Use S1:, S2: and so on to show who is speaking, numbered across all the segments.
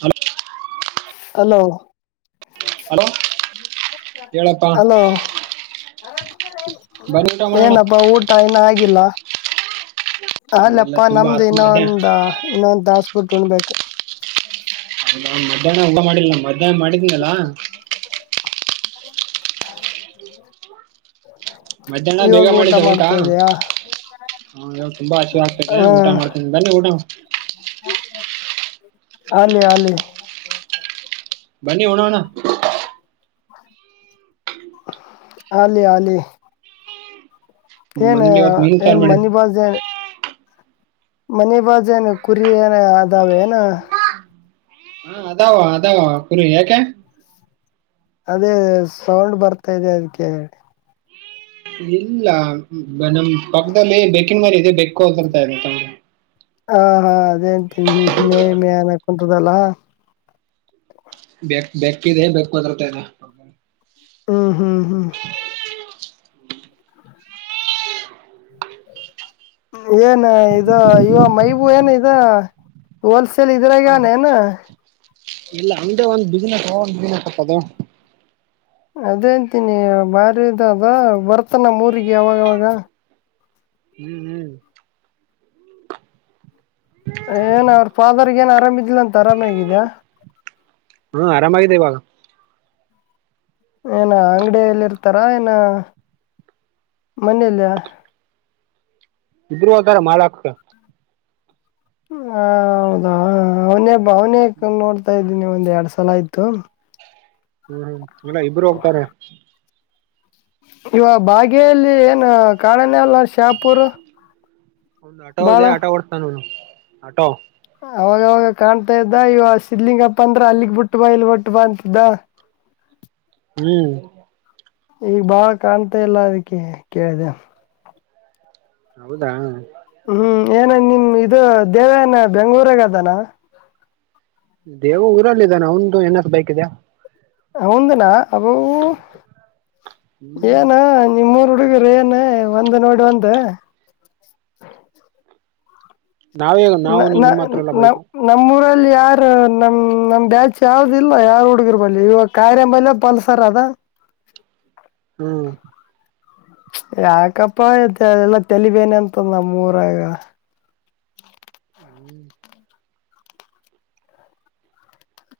S1: ಹಲ
S2: ಹಲೋ
S1: ಹೇಳಪ್ಪಾ
S2: ಅಲೋ
S1: ಬನ್ನಿ ಊಟ ಮಾಡೋಣ
S2: ಏನಪ್ಪಾ ಊಟ ಇನ್ನ ಆಗಿಲ್ಲ
S1: ಎಲ್ಲ
S2: ಅಲ್ಲಪ್ಪಾ
S1: ತುಂಬಾ
S2: ನಮ್ದು
S1: ಆಸ್ತಿ
S2: ಇನ್ನೊ
S1: ಮಧ್ಯಾಹ್ನ
S2: ಒಂದ ಇನ್ನೊಂದು ತಾಸ್ಬಿಟ್ಟು ಉಣ್ಬೇಕು
S1: ಮಧ್ಯಾಹ್ನ ಊಟ ಮಾಡಿಲ್ಲ ನ ಮಧ್ಯಾಹ್ನ ಮಾಡಿದೀನಲ್ಲಾ
S2: ಹ
S1: ಮಧ್ಯಾಹ್ನ ಬೇಗ ಮಾಡಿದ್ದೆ ಊಟ
S2: ಇದಯಾ
S1: ಹಾನ್ ತುಂಬಾ ಹಸಿವ ಆಗ್ತದೆ ಊಟ ಮಾಡ್ತ ಊಟ
S2: ಅಲಿ ಅಲಿ
S1: ಬನ್ನಿ ಉನೋಣ
S2: ಆಲಿ ಆಲಿ
S1: ನಮ್
S2: ಏನ್
S1: ಮನೇಲಿ ಇವತ್ ಮೀನು ಸಾರು
S2: ಏನ್
S1: ಮಾಡಿದ್
S2: ಮನಿ ಬಾಜ ಏನ್ ಮನಿ ಬಾಜ ಏನು ಕುರಿ ಏನ ಅದಾವೇ ಏನ
S1: ಹಾ ಅದಾವ ಅದಾವ ಕುರಿ ಯಾಕೆ
S2: ಅದೇ ಸೌಂಡ್ ಬರ್ತಾ ಇದೆ ಅದಕ್ಕೆ
S1: ಇಲ್ಲ ನಮ್ ಪಕ್ಕದಲ್ಲಿ ಬೆಕ್ಕಿನ ಮರಿ ಇದೆ ಬೆಕ್ಕು ಬರ್ತಾ
S2: ಹ ಹಾ ಅದೇ ಅಂತೀನಿ ಮೇ ಮೇ ಅನ ಕುಂತದಲ್ಲಾ
S1: ಬೆಕ್ ಬೆೇಕ್ಕಿದೆ ಬೆಕ್ ವದರ್ತದೆ ಹ
S2: ಹ್ಮ್ ಹ ಹಂ ಏನ್ ಇದು ಇವ ಮೈಬೂ ಏನ ಇದ ಹೋಲ್ಸೇಲ್
S1: ಒಂದ್
S2: ಇದ್ರಾಗಾನ ಏನ್
S1: ಇಲ್ಲ ಅಂಗೆ ಅಒಂದೇ ಒಂದ ಬಿಸ್ನೆಸ್ ಒ ಬಿಸ್ನೆಸ್ ಹತ್ತದು
S2: ಅದೇಂತೀನಿ ಬಾರಿದು ಅದ ಬರ್ತನ ಊರಿಗೆ ಯಾವಾಗಾವಾಗ
S1: ಹ್ಮ್ ಹ್ಮ್
S2: ಏನ ಅವ್ರ ಫಾದರ್ ಏನ್ ಆರಾಮ ಇದಿದಿಲ್ಲ ಅಂತ ಆರಾಮ ಆಗಿದ್ಯಾ
S1: ಹ್ಮ ಆರಾಮಾಗಿದೆ ಇವಾಗ
S2: ಏನ ಅಂಗಡಿಯಲ್ಲಿ ಇರ್ತಾರಾ ಏನ ಮನೆಲ್ಲಿ
S1: ಇಬ್ಬರು ಅದಾರ ಮಾಡಲಾಕ
S2: ಹ ಹೌದಾ ಅವನೇ ಅವನೇ ನೋಡ್ತಾ ಇದ್ದೀನಿ ಒಂದ್ ಎರಡ್ ಸಲ ಆಯ್ತು
S1: ಹ್ಮ್ ಹ್ಮ್ ಇಲ್ಲ ಇಬ್ರು ಹೋಗ್ತಾರೆ
S2: ಇವ ಬಾಗೇಲ್ಲಿ ಏನು ಕಾಡಾನೆ ಅಲ್ಲ ಶ್ಯಾಪುರು
S1: ಒಂದು ಆಟೋ ಇದೆ ಆಟೋ ಓಡಸ್ತಾನ ಆಟೋ
S2: ಅವಾಗವಾಗ ಕಾಣ್ತಾ ಇದ್ದ ಇವ ಸಿದ್ಲಿಂಗಪ್ಪ ಅಂದ್ರ ಅಲ್ಲಿಗ್ ಬಿಟ್ಟು ಬಾ ಇಲ್ಲಿ ಗೆ ಬಿಟ್ಟ ಬಾ ಅಂತಿದ್ದ
S1: ಹ್ಮ್
S2: ಈಗ ಬಾಳ ಕಾಣ್ತಾ ಇಲ್ಲ ಅದಕ್ಕೆ ಕೇಳಿದೆ
S1: ಹೌದಾ
S2: ಹ್ಮ್ ಏನ ನಿಮ್ ಇದು ದೇವಾನ ಬೆಂಗಳುರಾಗ ಅದಾನ
S1: ದೇವು ಊರಲ್ಲಿ ಇದಾನ ಅವಂದು ಏನ್ರ ಬೇಕಿದೇಯಾ
S2: [unintelligible]
S1: ಹ್ಮ್
S2: ಏನ ನಿಮ್ಮೂರ ಹುಡುಗ ಏನ್ ಒಂದ ನೋಡಿ ಒಂದ
S1: ನಾವೇ
S2: ನ
S1: ನಾವು
S2: ನ
S1: ನಿಮ್ಮ ಹತ್ರ ಎಲ್ಲ
S2: ನ
S1: ಬೈಕು
S2: ನಮ್ಮ್ಊರಲ್ಲಿ ಯಾರ ನಮ ನಮ್ ಬ್ಯಾಚ್ ಯಾವ್ದ ಇಲ್ ಯಾರ ಹುಡ್ಗರ್ ಬಲ್ಲಿಯ ಇವಾಗ ಕಾಯರೆಂಬಲ್ ಪಲ್ಸರ್ ಅದ
S1: ಹ್ಮ್
S2: ಯಾಕಪ್ಪ ತಲಿಬೇನೆ ಅಂತ ನಮ್ಮೂರಾಗ
S1: ಹ್ಮ್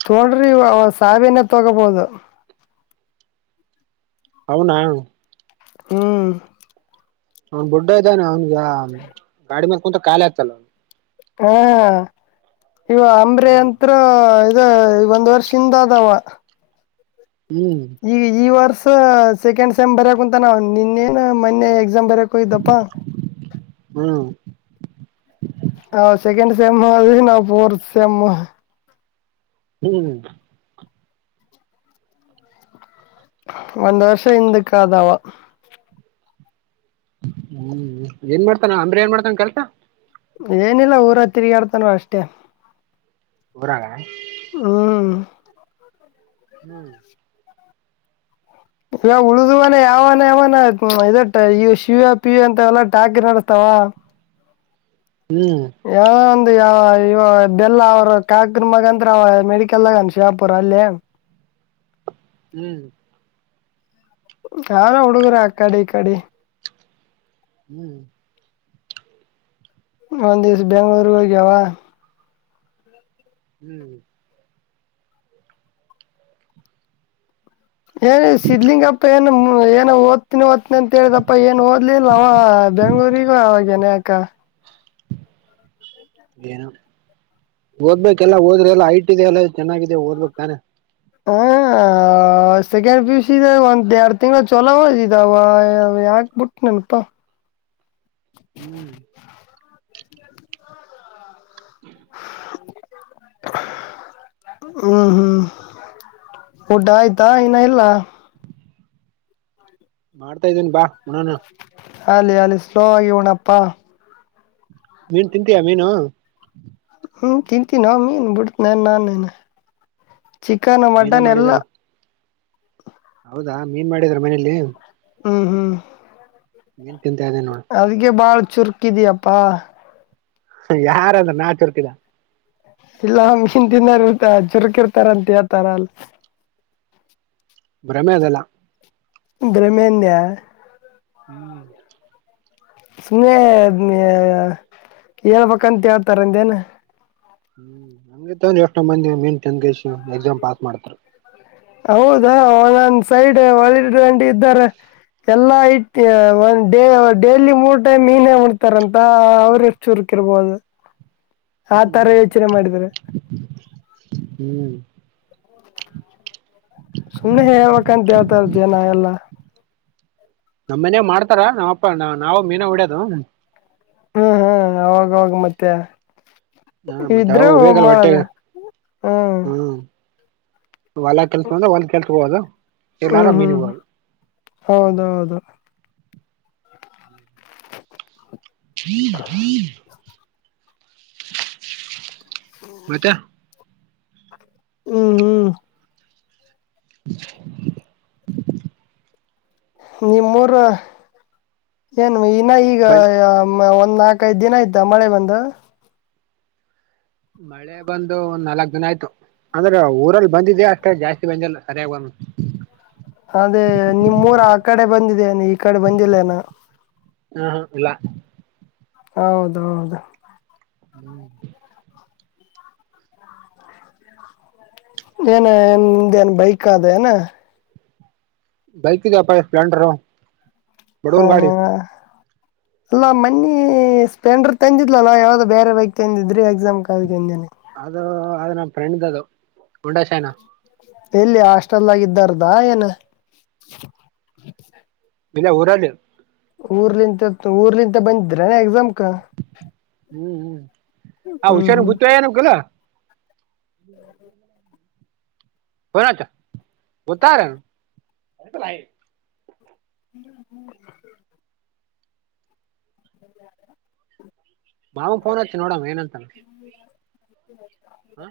S2: ತೋಡ್ರಿ ಅವ ಸಾವಿನ ತಗಬಹುದು.
S1: ಅವ್ನ
S2: ಹ್ಮ್
S1: ಅವ್ನ್ ಬುಡ್ಡ ಇದ್ದಾನೆ ಅವ್ನ್ಗ ಗಾಡಿ ಮ್ಯಗ್ ಕುಂತು ಕಾಲೆ ಆಕ್ತನ.
S2: ಹಾ ಹ ಇವ ಅಂಬ್ರೀ
S1: ಹ್ಮ್
S2: ಅಂತ್ರು. ಇದು ಒಂದ್ ವರ್ಷ ಹಿಂದ್ ಹೋದಾವ.
S1: ಹ್ಮ
S2: ಈ ಈ ವರ್ಸ ಸೆಕೆಂಡ್ ಸೆಮ್ ಬರೆಯಾಕುಂತನ ನಿನ್ನೇ ನಾ ಮೊನ್ನೆ ಎಕ್ಸಾಮ್ ಬರಿಯಾಕ್ಕ್ ಹೋಗಿದ್ದಾಪ್ಪ.
S1: ಹ್ಮ
S2: ಅವ ಸೆಕೆಂಡ್ ಸೆಮ್ಮ್ ಹೋದ್ವಿ ನಾವು ಫೋರ್ತ್ ಸಮ್.
S1: ಹ್ಮ್
S2: ಒಂದ್ ವರ್ಷ ಹಿಂದಕ್ಕದ ಅವ.
S1: ಹ್ಮ್ ಏನ್ ಮಾಡ್ತಾನ ಅಂಬ್ರ ಏನ್ ಮಾಡ್ತಾನ ಕಲ್ತ.
S2: ಏನಿಲ್ಲ ಊರಗ್ ತಿರುಗಾಡ್ತನ ಅಷ್ಟೇ.
S1: ಊರಾಗ.
S2: ಹ್ಮ್
S1: ಹ್ಮ್
S2: ಈವ ಉಳಿದವನ ಯಾವಾನ ಯಾವನ ಇ ಈ ಶಿವ ಪಿವ ಅಂತ ಎಲ್ಲ ಟಾಕಿ ನಡೆಸ್ತಾವ.
S1: ಹ್ಮ್
S2: ಯಾವ ಒಂದು ಯ ಇವ ಬೆಲ್ಲ ಅವರು ಕಾಕ್ರ ಮಗಂತ್ರ ಅವ ಮೆಡಿಕಲ್ದಾಗನ್ ಶಾಪುರ ಅಲ್ಲಿ.
S1: ಹ್ಮ್
S2: ನಾನ ಹುಡುಗರ ಆ ಕಡಿ ಈ ಕಡೆ.
S1: ಹ್ಮ್
S2: ಒಂದ ದಿವಸ ಬೆಂಗ್ಳೂರ್ಗ್ ಹೋಗ್ಯಾವ.
S1: ಹ್ಮ್
S2: ಏನ ಸಿದ್ಲಿಂಗಪ್ಪಾ ಏನು ಏನ ಓದ್ತೀನಿ ಓದ್ತನಿ ಅಂತ ಹೇಳಿದ್ನಪ್ಪ ಏ ಓದ್ ಇಲಿಲ್ಲ ಅವ ಬೆಂಗ್ಗಳೂರಿಗೂ ಹೋಗನೆ ಅಕ್ಕ.
S1: ಏನು ಓದ್ಬೇಕ್ ಎಲ್ಲ ಓದ್ರೆ ಎಲ್ಲ ಐಟ್ ಇದೆ ಎಲ್ಲ ಚೆನ್ನಾಗಿದೆ ಓದ್ಬೇಕ್ ತಾನೆ.
S2: ಊಹ ಆ ಸೆಕೆಂಡ್ ಪಿ ಯು ಸಿ ದಾಗ ಒಂದ್ ಎರಡ್ ತಿಂಗ್ಳು ಚೊಲೋ ಓದಿದ ಅವಾ ಯಾಕ್ ಬಿಟ್ನೆನಪಾ.
S1: ಹ್ಞೂ
S2: [unintelligible] ಹ್ಮ್ ಹ್ಮ್ ಊಟ ಆಯ್ತಾ ಇನ್ನ ಇಲ್ಲಾ.
S1: ಮಾಡ್ತಾ ಇದೀನ್ ಪ ಉಣ್ಣನ.
S2: ಅಲ್ಲಿ ಅಲ್ಲಿ ಸ್ಲೋ ಆಗಿ ಉಣಪ್ಪಾ.
S1: ನೀನ್ ತಿಂತೀಯಾ ಮೀನು.
S2: ಹ್ಮ ತಿಂತೀನೊ ಮೀನ್ ಬಿಡ್ತ್ ನನ್ ನೇನು ಚಿಕನ್ನು
S1: ಮೀನ
S2: ಮಟನ್ನು ಎಲ್ಲಾ.
S1: ಮಾಡಿದಾರ ಹೌದಾ ಮೀನ್ ಮಾಡಿದ್ರ ಮನೇಲಿ.
S2: ಹ್ಮ ಹ್ಮ
S1: ಮೀನ್ ತಿಂತಾಯಿದೀನ್ ನೋಡು.
S2: ಅದ್ಗೆ ಭಾಳ ಚುರ್ಕಿದ್ಯಪ್ಪಾ.
S1: ಯಾರಂದ್ರು ನಾ ಚುರ್ಕ್ಇ
S2: ಇಲ್ಲ ಮೀನ್ ತಿನಾರ್ ಇರ್ತ ಚುರ್ಕ್ ಇರ್ತಾರಂತ ಹೇಳ್ತಾರ ಅಲ್
S1: ಭ್ರಮೆ ಅದೆಲ್ಲ.
S2: ಭ್ರಮೆ ಅಂದ್ಯಾ.
S1: ಹ್ಮ್.
S2: ಸುಮ್ಮನೆ ಹೇಳ್ಬೇಕಂತ ಹೇಳ್ತಾರಂದೇನು.
S1: ಹ್ಮ್ ಹಂಗೆ ತಾನೇ ಎಷ್ಟೋ ಮಂದಿ [unintelligible] ಎಕ್ಸಾಮ್ ಪಾಸ್ ಮಾಡ್ತಾರೆ
S2: ಹೌದಾ ಒಂದ ಸೈಡ್ ಒಳ್ಳೆ ಗಂಡು ಇದ್ದಾರೆ. ಎಲ್ಲಾ ಡೇಲಿ ಮೂರು ಟೈಮ್ ಮೀನೇ ಉಂತರಂತ ಅವರು. ಚುರುಕ್ ಇರಬಹುದು.
S1: ಹ್ಮ್ ಹ್ಮ್.
S2: ಸುಮ್ನೆ ಹೇಳ್ಬೇಕಂತ ಹೇಳ್ತಾರ ಜನ ಎಲ್ಲಾ.
S1: ನಮ್ಮ್ ಮನೇಲಿ ಮಾಡ್ತಾರ ನಮ್ಮಪ್ಪ ನಾವು ಮೀನ ಹೊಡಿಯೋದಿ.
S2: ಹ್ಮ್ ಹ್ಮ್ ಅವಾಗವಾಗ ಮತ್ತೆ.
S1: ಹ ಮತ್ತೆ ಅವ
S2: ಇದ್ರು
S1: ಬೇಕಲ್ಲ
S2: ಮಾಡದ
S1: ಹೊಟ್ಟೆಗೆ
S2: ಹ್ಮ್.
S1: ಹೊಲ್ಲ ಕೆಲ್ಸ ಬಂದ್ರ ಹೊಲ್ ಕೆಲ್ಸ ಹೋದು ಇಲ್ಲಾರ ಮೀನಿಗೆ ಹೋಗೋದು.
S2: ಹೌದು.
S1: ಮತ್ತೆ.
S2: ಹ್ಮ್ ಹ್ಮ್
S1: [inaudible]
S2: ನಿಮ್ಮೂರು ಏನು ಇನ್ನ ಈಗ.
S1: ಬನ್
S2: ಒಂದ್ ನಾಲ್ಕಐದು ದಿನ ಆಯ್ತಾ ಮಳೆ ಬಂದು.
S1: ಮಳೆ ಬಂದು ಒಂದ್ ನಾಲ್ಕ್ ದಿನ ಆಯ್ತು. ಅಂದ್ರೆ ಊರಲ್ಲಿ ಬಂದಿದ್ಯಾ ಅಷ್ಟೇ ಜಾಸ್ತಿ ಬಂದಿಲ್ಲ ಸರಿಯಾಗಿ.
S2: ಅದೇ ನಿಮ್ಮೂರು ಆ ಕಡೆ ಬಂದಿದೆನು ಈ ಕಡೆ ಬಂದಿಲ್ಲ ಇನ್ನ.
S1: ಹಾ ಹಾ ಇಲ್ಲ.
S2: ಹೌದೌದು.
S1: ಹ್ಮ್
S2: ಏನ ನಿಂದ್ ಏನ್ ಬೈಕ್ ಅದೇನ.
S1: ಬೈಕ್ ಇದೆಯಪ್ಪ ಸ್ಪ್ಲೆಂಡರು. ಬಡವ್ರ
S2: ಹಾ
S1: ಗಾಡಿ
S2: ಹಾ ಅಲ್ಲಾ ಮನ್ನಿ ಸ್ಪೆಂಡರ್ ತಂದಿದಿಲ್ಲ ನಾ ಯಾವುದೋ ಬೇರೆ ಬೈಕ್ ತಂದಿದ್ರಿ ಎಕ್ಸಾಮ್ ನೆನ್ನೆ.
S1: ಅದು ಅದು ನಮ್ಮ ಫ್ರೆಂಡ್ದ ಅದು. [unintelligible]
S2: ಎಲ್ಲಿ ಹಾಸ್ಟೆಲ್ ಅಲ್ಲಿ ಇದ್ದಾವಾರದ ಏನು.
S1: ಇಲ್ಲ ಊರಲ್ಲಿ.
S2: ಉರ್ಲಿನಿಂದ ಊರ್ಲಿಂತ ಬಂದಿದ್ರ ಎಕ್ಸಾಮ್ಗೆ.
S1: ಹ್ಮ್ ಹ್ಮ ಆ
S2: ಹ್ಮ್
S1: ವಿಚಾರ
S2: ಹ್ಮ್
S1: ಗೊತೆಯಿಲ್ಲ [unintelligible] [unintelligible] ಫೋನ್ ಹಚ್ಚು ಗೊತ್ತಾರೆ.
S2: ಹ್ಮ್ ಹ್ಮ್.
S1: ಮಾವಗ ಫೋನ್ ಹಚ್ಚುನೋಡ್ ಏನಂತನೆ.
S2: [inaudible]
S1: ಹಾ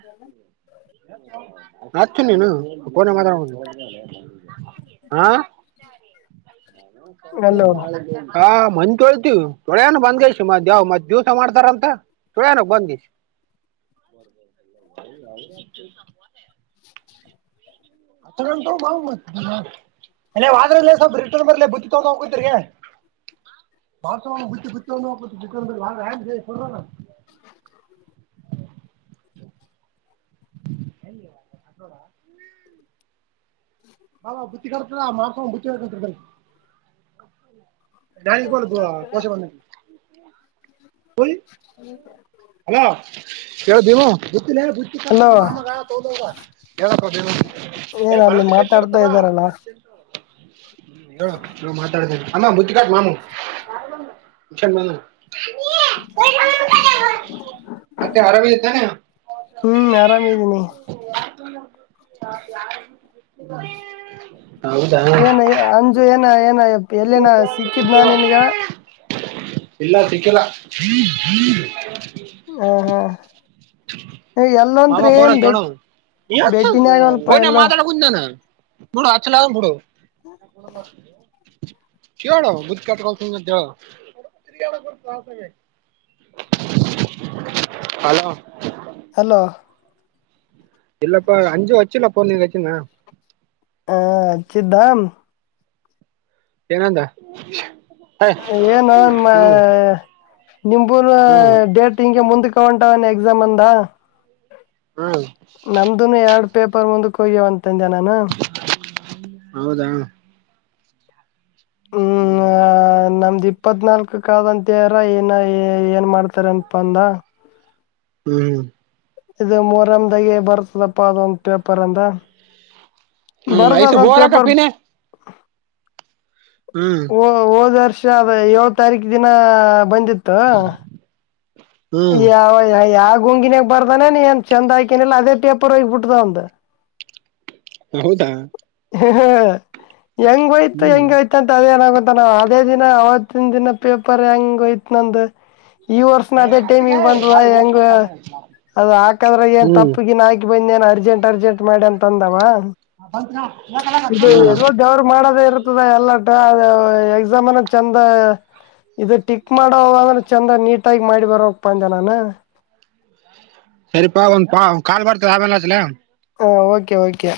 S1: ಹಚ್ಚು ನೀನು ಫೋನ್ ಮಾಡವಲಲ್ಲ ಹಾ.
S2: ಹಲೋ
S1: [unintelligible] ಹಾ ಮನ್ನೆ ತೊಳತಿವಿ ತೊಳೆನ ಬಂದ್ಷ್ಟ್ ಮ್ ಯಾವ್ ಮತ್ ದಿವಸ ಮಾಡ್ತಾರಂತ ತೊಳೆನ ಬಂದಷ್ಟ್. [unintelligible] ಅತ್ರ ಗಂಟ ಬಾ ಮ [unintelligible] ನೀ ಅದ್ರಲ್ಲ ಸ್ವಲ್ಪ ರಿರ್ಲ ಬುತ್ತ ತಗೊಂಡ ಹೋಗತ್ರಿ ಬಸ ಬಿ ಬಿ ಬಿ ಹಾಗಣ [unintelligible]
S2: [inaudible]
S1: ಎಲ್ಲಿ ಹೋಡ [unintelligible] ಬಾ ಬುತ್ತಿ ಕತ ಮಾಸ ಬುತ್ತಿಂಟ ಬನ್ನಿ ಕೊಬು ಕಸೆ ಬಂದ [unintelligible] ಹಲೋ ಕೇಳ್ದವ್ ಗುತ್ತಲ ಬುತ್ತಿ ಕತ
S2: ಹಲೋ
S1: ಮಾಮಗ ತೋದವ ಹೇಳಪ್ಪ ದೇವು
S2: ಏನ್ ಅಲ್ಲಿ ಮಾತಾಡ್
S1: ತ ಅಂತ ಮಾತಾಡ ಆಮ್ಮ ಮುುದ್ಧ ಕಾಟ್ ಮಾತಡ್ [unintelligible] ಮತ್ತೆ ಆರಾಮಿದೆ ತಾನೆ
S2: ಹ್ಮ್ ಆರಾಮೂ ಇದ್ದೀನಿ.
S1: ಹೌಾ [unintelligible] ಹಾ [unintelligible] ಹೌದಾ
S2: ಏನ್ ಅಂಜು ಏನ ಏನ ಎಲ್ಲಿನ ಸಿಕ್ಕಿದ್ ನಾ ನಿನ್ಗ
S1: ಇಲ್ಲ ಸಿಕ್ಕಿಲ್ಲ. ಹ [inaudible]
S2: ಹ್ಮ ಹ್ಮ ನೀ
S1: ಮಾಮ
S2: ಎಲ್ಲತ್ರಿ
S1: ಫೋನ್
S2: ಏನ್
S1: ಹಚ್ಚೋಣ
S2: ಬೆಟ್ಟ ಬೆಡ್ನ ಆಗವಲ್ಪಾ ಎಲ್ಲ
S1: ನಾನಡ ಆಚ್ಚಲ್ಲಡ ಬಿಡೂ ಕೇಳು [unintelligible] ಗುತ್ಕಲ್ [unintelligible] ಹಲೋ
S2: ಹಲೋ
S1: ಇಲ್ಲಪ್ಪ ಅಂಚಳಳಳಮಭಡ್ಡ ವಚ್ಚುಿಲ್ಲ ಪನೀದುಾ್ನ [unintelligible]
S2: ಹ ಹಾಕಿದ ದಾಮ್
S1: ಏನಂದ
S2: ಏನು
S1: ಹ್ಮ್
S2: ನಿಮೂರು
S1: ಹ್ಮ್
S2: ಡೇಟ್ ಹಿಂಗ ಮುಂದಕ್ಕೆ ತ ಕಿಂಗ್ ಎಕ್ಸಾಮ್ ಅಂದ
S1: ಹ್ಮ್
S2: ನಮ್ದುನು ಎರಡು ಪೇಪರ್ ಮುಂದಕ್ಕೆ ಹೋಗ್ಯವ ಅಂತಂದೆ ನಾನು.
S1: ಹೌದಾ ಹ್ಮ್
S2: ಆ ನಮ್ದ್ ಇಪ್ಪತ್ನಾಲ್ಕಕ್ ಆದಂತಾರ ಏನ ಏನ್ ಮಾಡ್ತಾರ ಅಂತಪಂದ.
S1: ಹ್ಮ್
S2: ಇದು ಮೂರಮ್ ದಾಗೆ ಬರ್ತದಪ್ಪಾ ಅದೊಂದ ಪೇಪರ್ ಅಂದ
S1: ಹ್ಮ
S2: ಬರ್ದ
S1: ಐಸು
S2: ಅದೊಂದ್
S1: ಬೋರಾ
S2: ಪೇಪರ್
S1: ಕಪ್ಪಿನೆ ಹ್ಮ್
S2: ಹ್ಮ್ ಹೋದ ವರ್ಷ ಅದ ಏಳ ತಾರೀಕ ದಿನ ಬಂದಿತ್ತು.
S1: ಹ್ಮ್
S2: ಯಾವ ಯಾವುಂಗಿನಾಗ ಬರ್ದಾನ ನೀಏನ್ ಚಂದ ಆಾಕಿನಿಲ್ಲ ಅದೇ ಪೇಪರ್ ಹೋಗಿಬ ಬಿಟ್ಟ್ದ ಒಂದ್
S1: ಹ ಹೌದಾ
S2: ಹ ಹೆಂಗ್ಮಡ್ಡಠ್ಯಯ್ತು
S1: ಹ್ಮ್
S2: ಹೆಂಗ ಆಯ್ತ ಆಂತ ಅದೇಏನಾಗಂತ ನಾವ್ ಅದೇ ದಿನ ಅವತ್ತಿನ ದಿನ ಪೇಪರ್ ಹೆಂಗ್ ಹೋಯ್ತ ನಂದು ಈ ವರ್ಷನ
S1: ಹ್ಮ್
S2: ಅದೇ ಟೈಮಿಗೆ ಬಂದ ಹೆಂಗ್ ಅದು ಹಾಕದ್ರ ಏನ್
S1: ಹ್ಮ್
S2: ತಪ್ಪಗಿನ ಹಾಕ್ ಇವಿದೇನ್ ಅರ್ಜೆಂಟ್ ಅರ್ಜೆಂಟ್ ಮಾಡಿ ಅಂತ ಅಂದವ.
S1: ಹ ಬತ್
S2: ಇದು
S1: ಯಾಕ
S2: ಎದೋ
S1: [inaudible]
S2: ದೇವ್ರ ಮಾಡದೇ ಎಲ್ಲಟ ಎಕ್ಸಾಮ್ನ ಎಲ್ಲಾ ಚಂದ ಇದು ಟಿಕ್ ಮಾಡೋವಾಗ ಆದ್ರು ಚಂದ ನೀಟಾಗಿ ಮಾಡಿ ಬರಕ್ ಪಂದ ನಾನ
S1: ಸರಿಪಾ ಒಂದ್ ಕಾಲ್ ಬರ್ತ ಆಮೇಲ್ ಹಚ್ಲ
S2: ಹ ಓಕೆ ಓಕೆ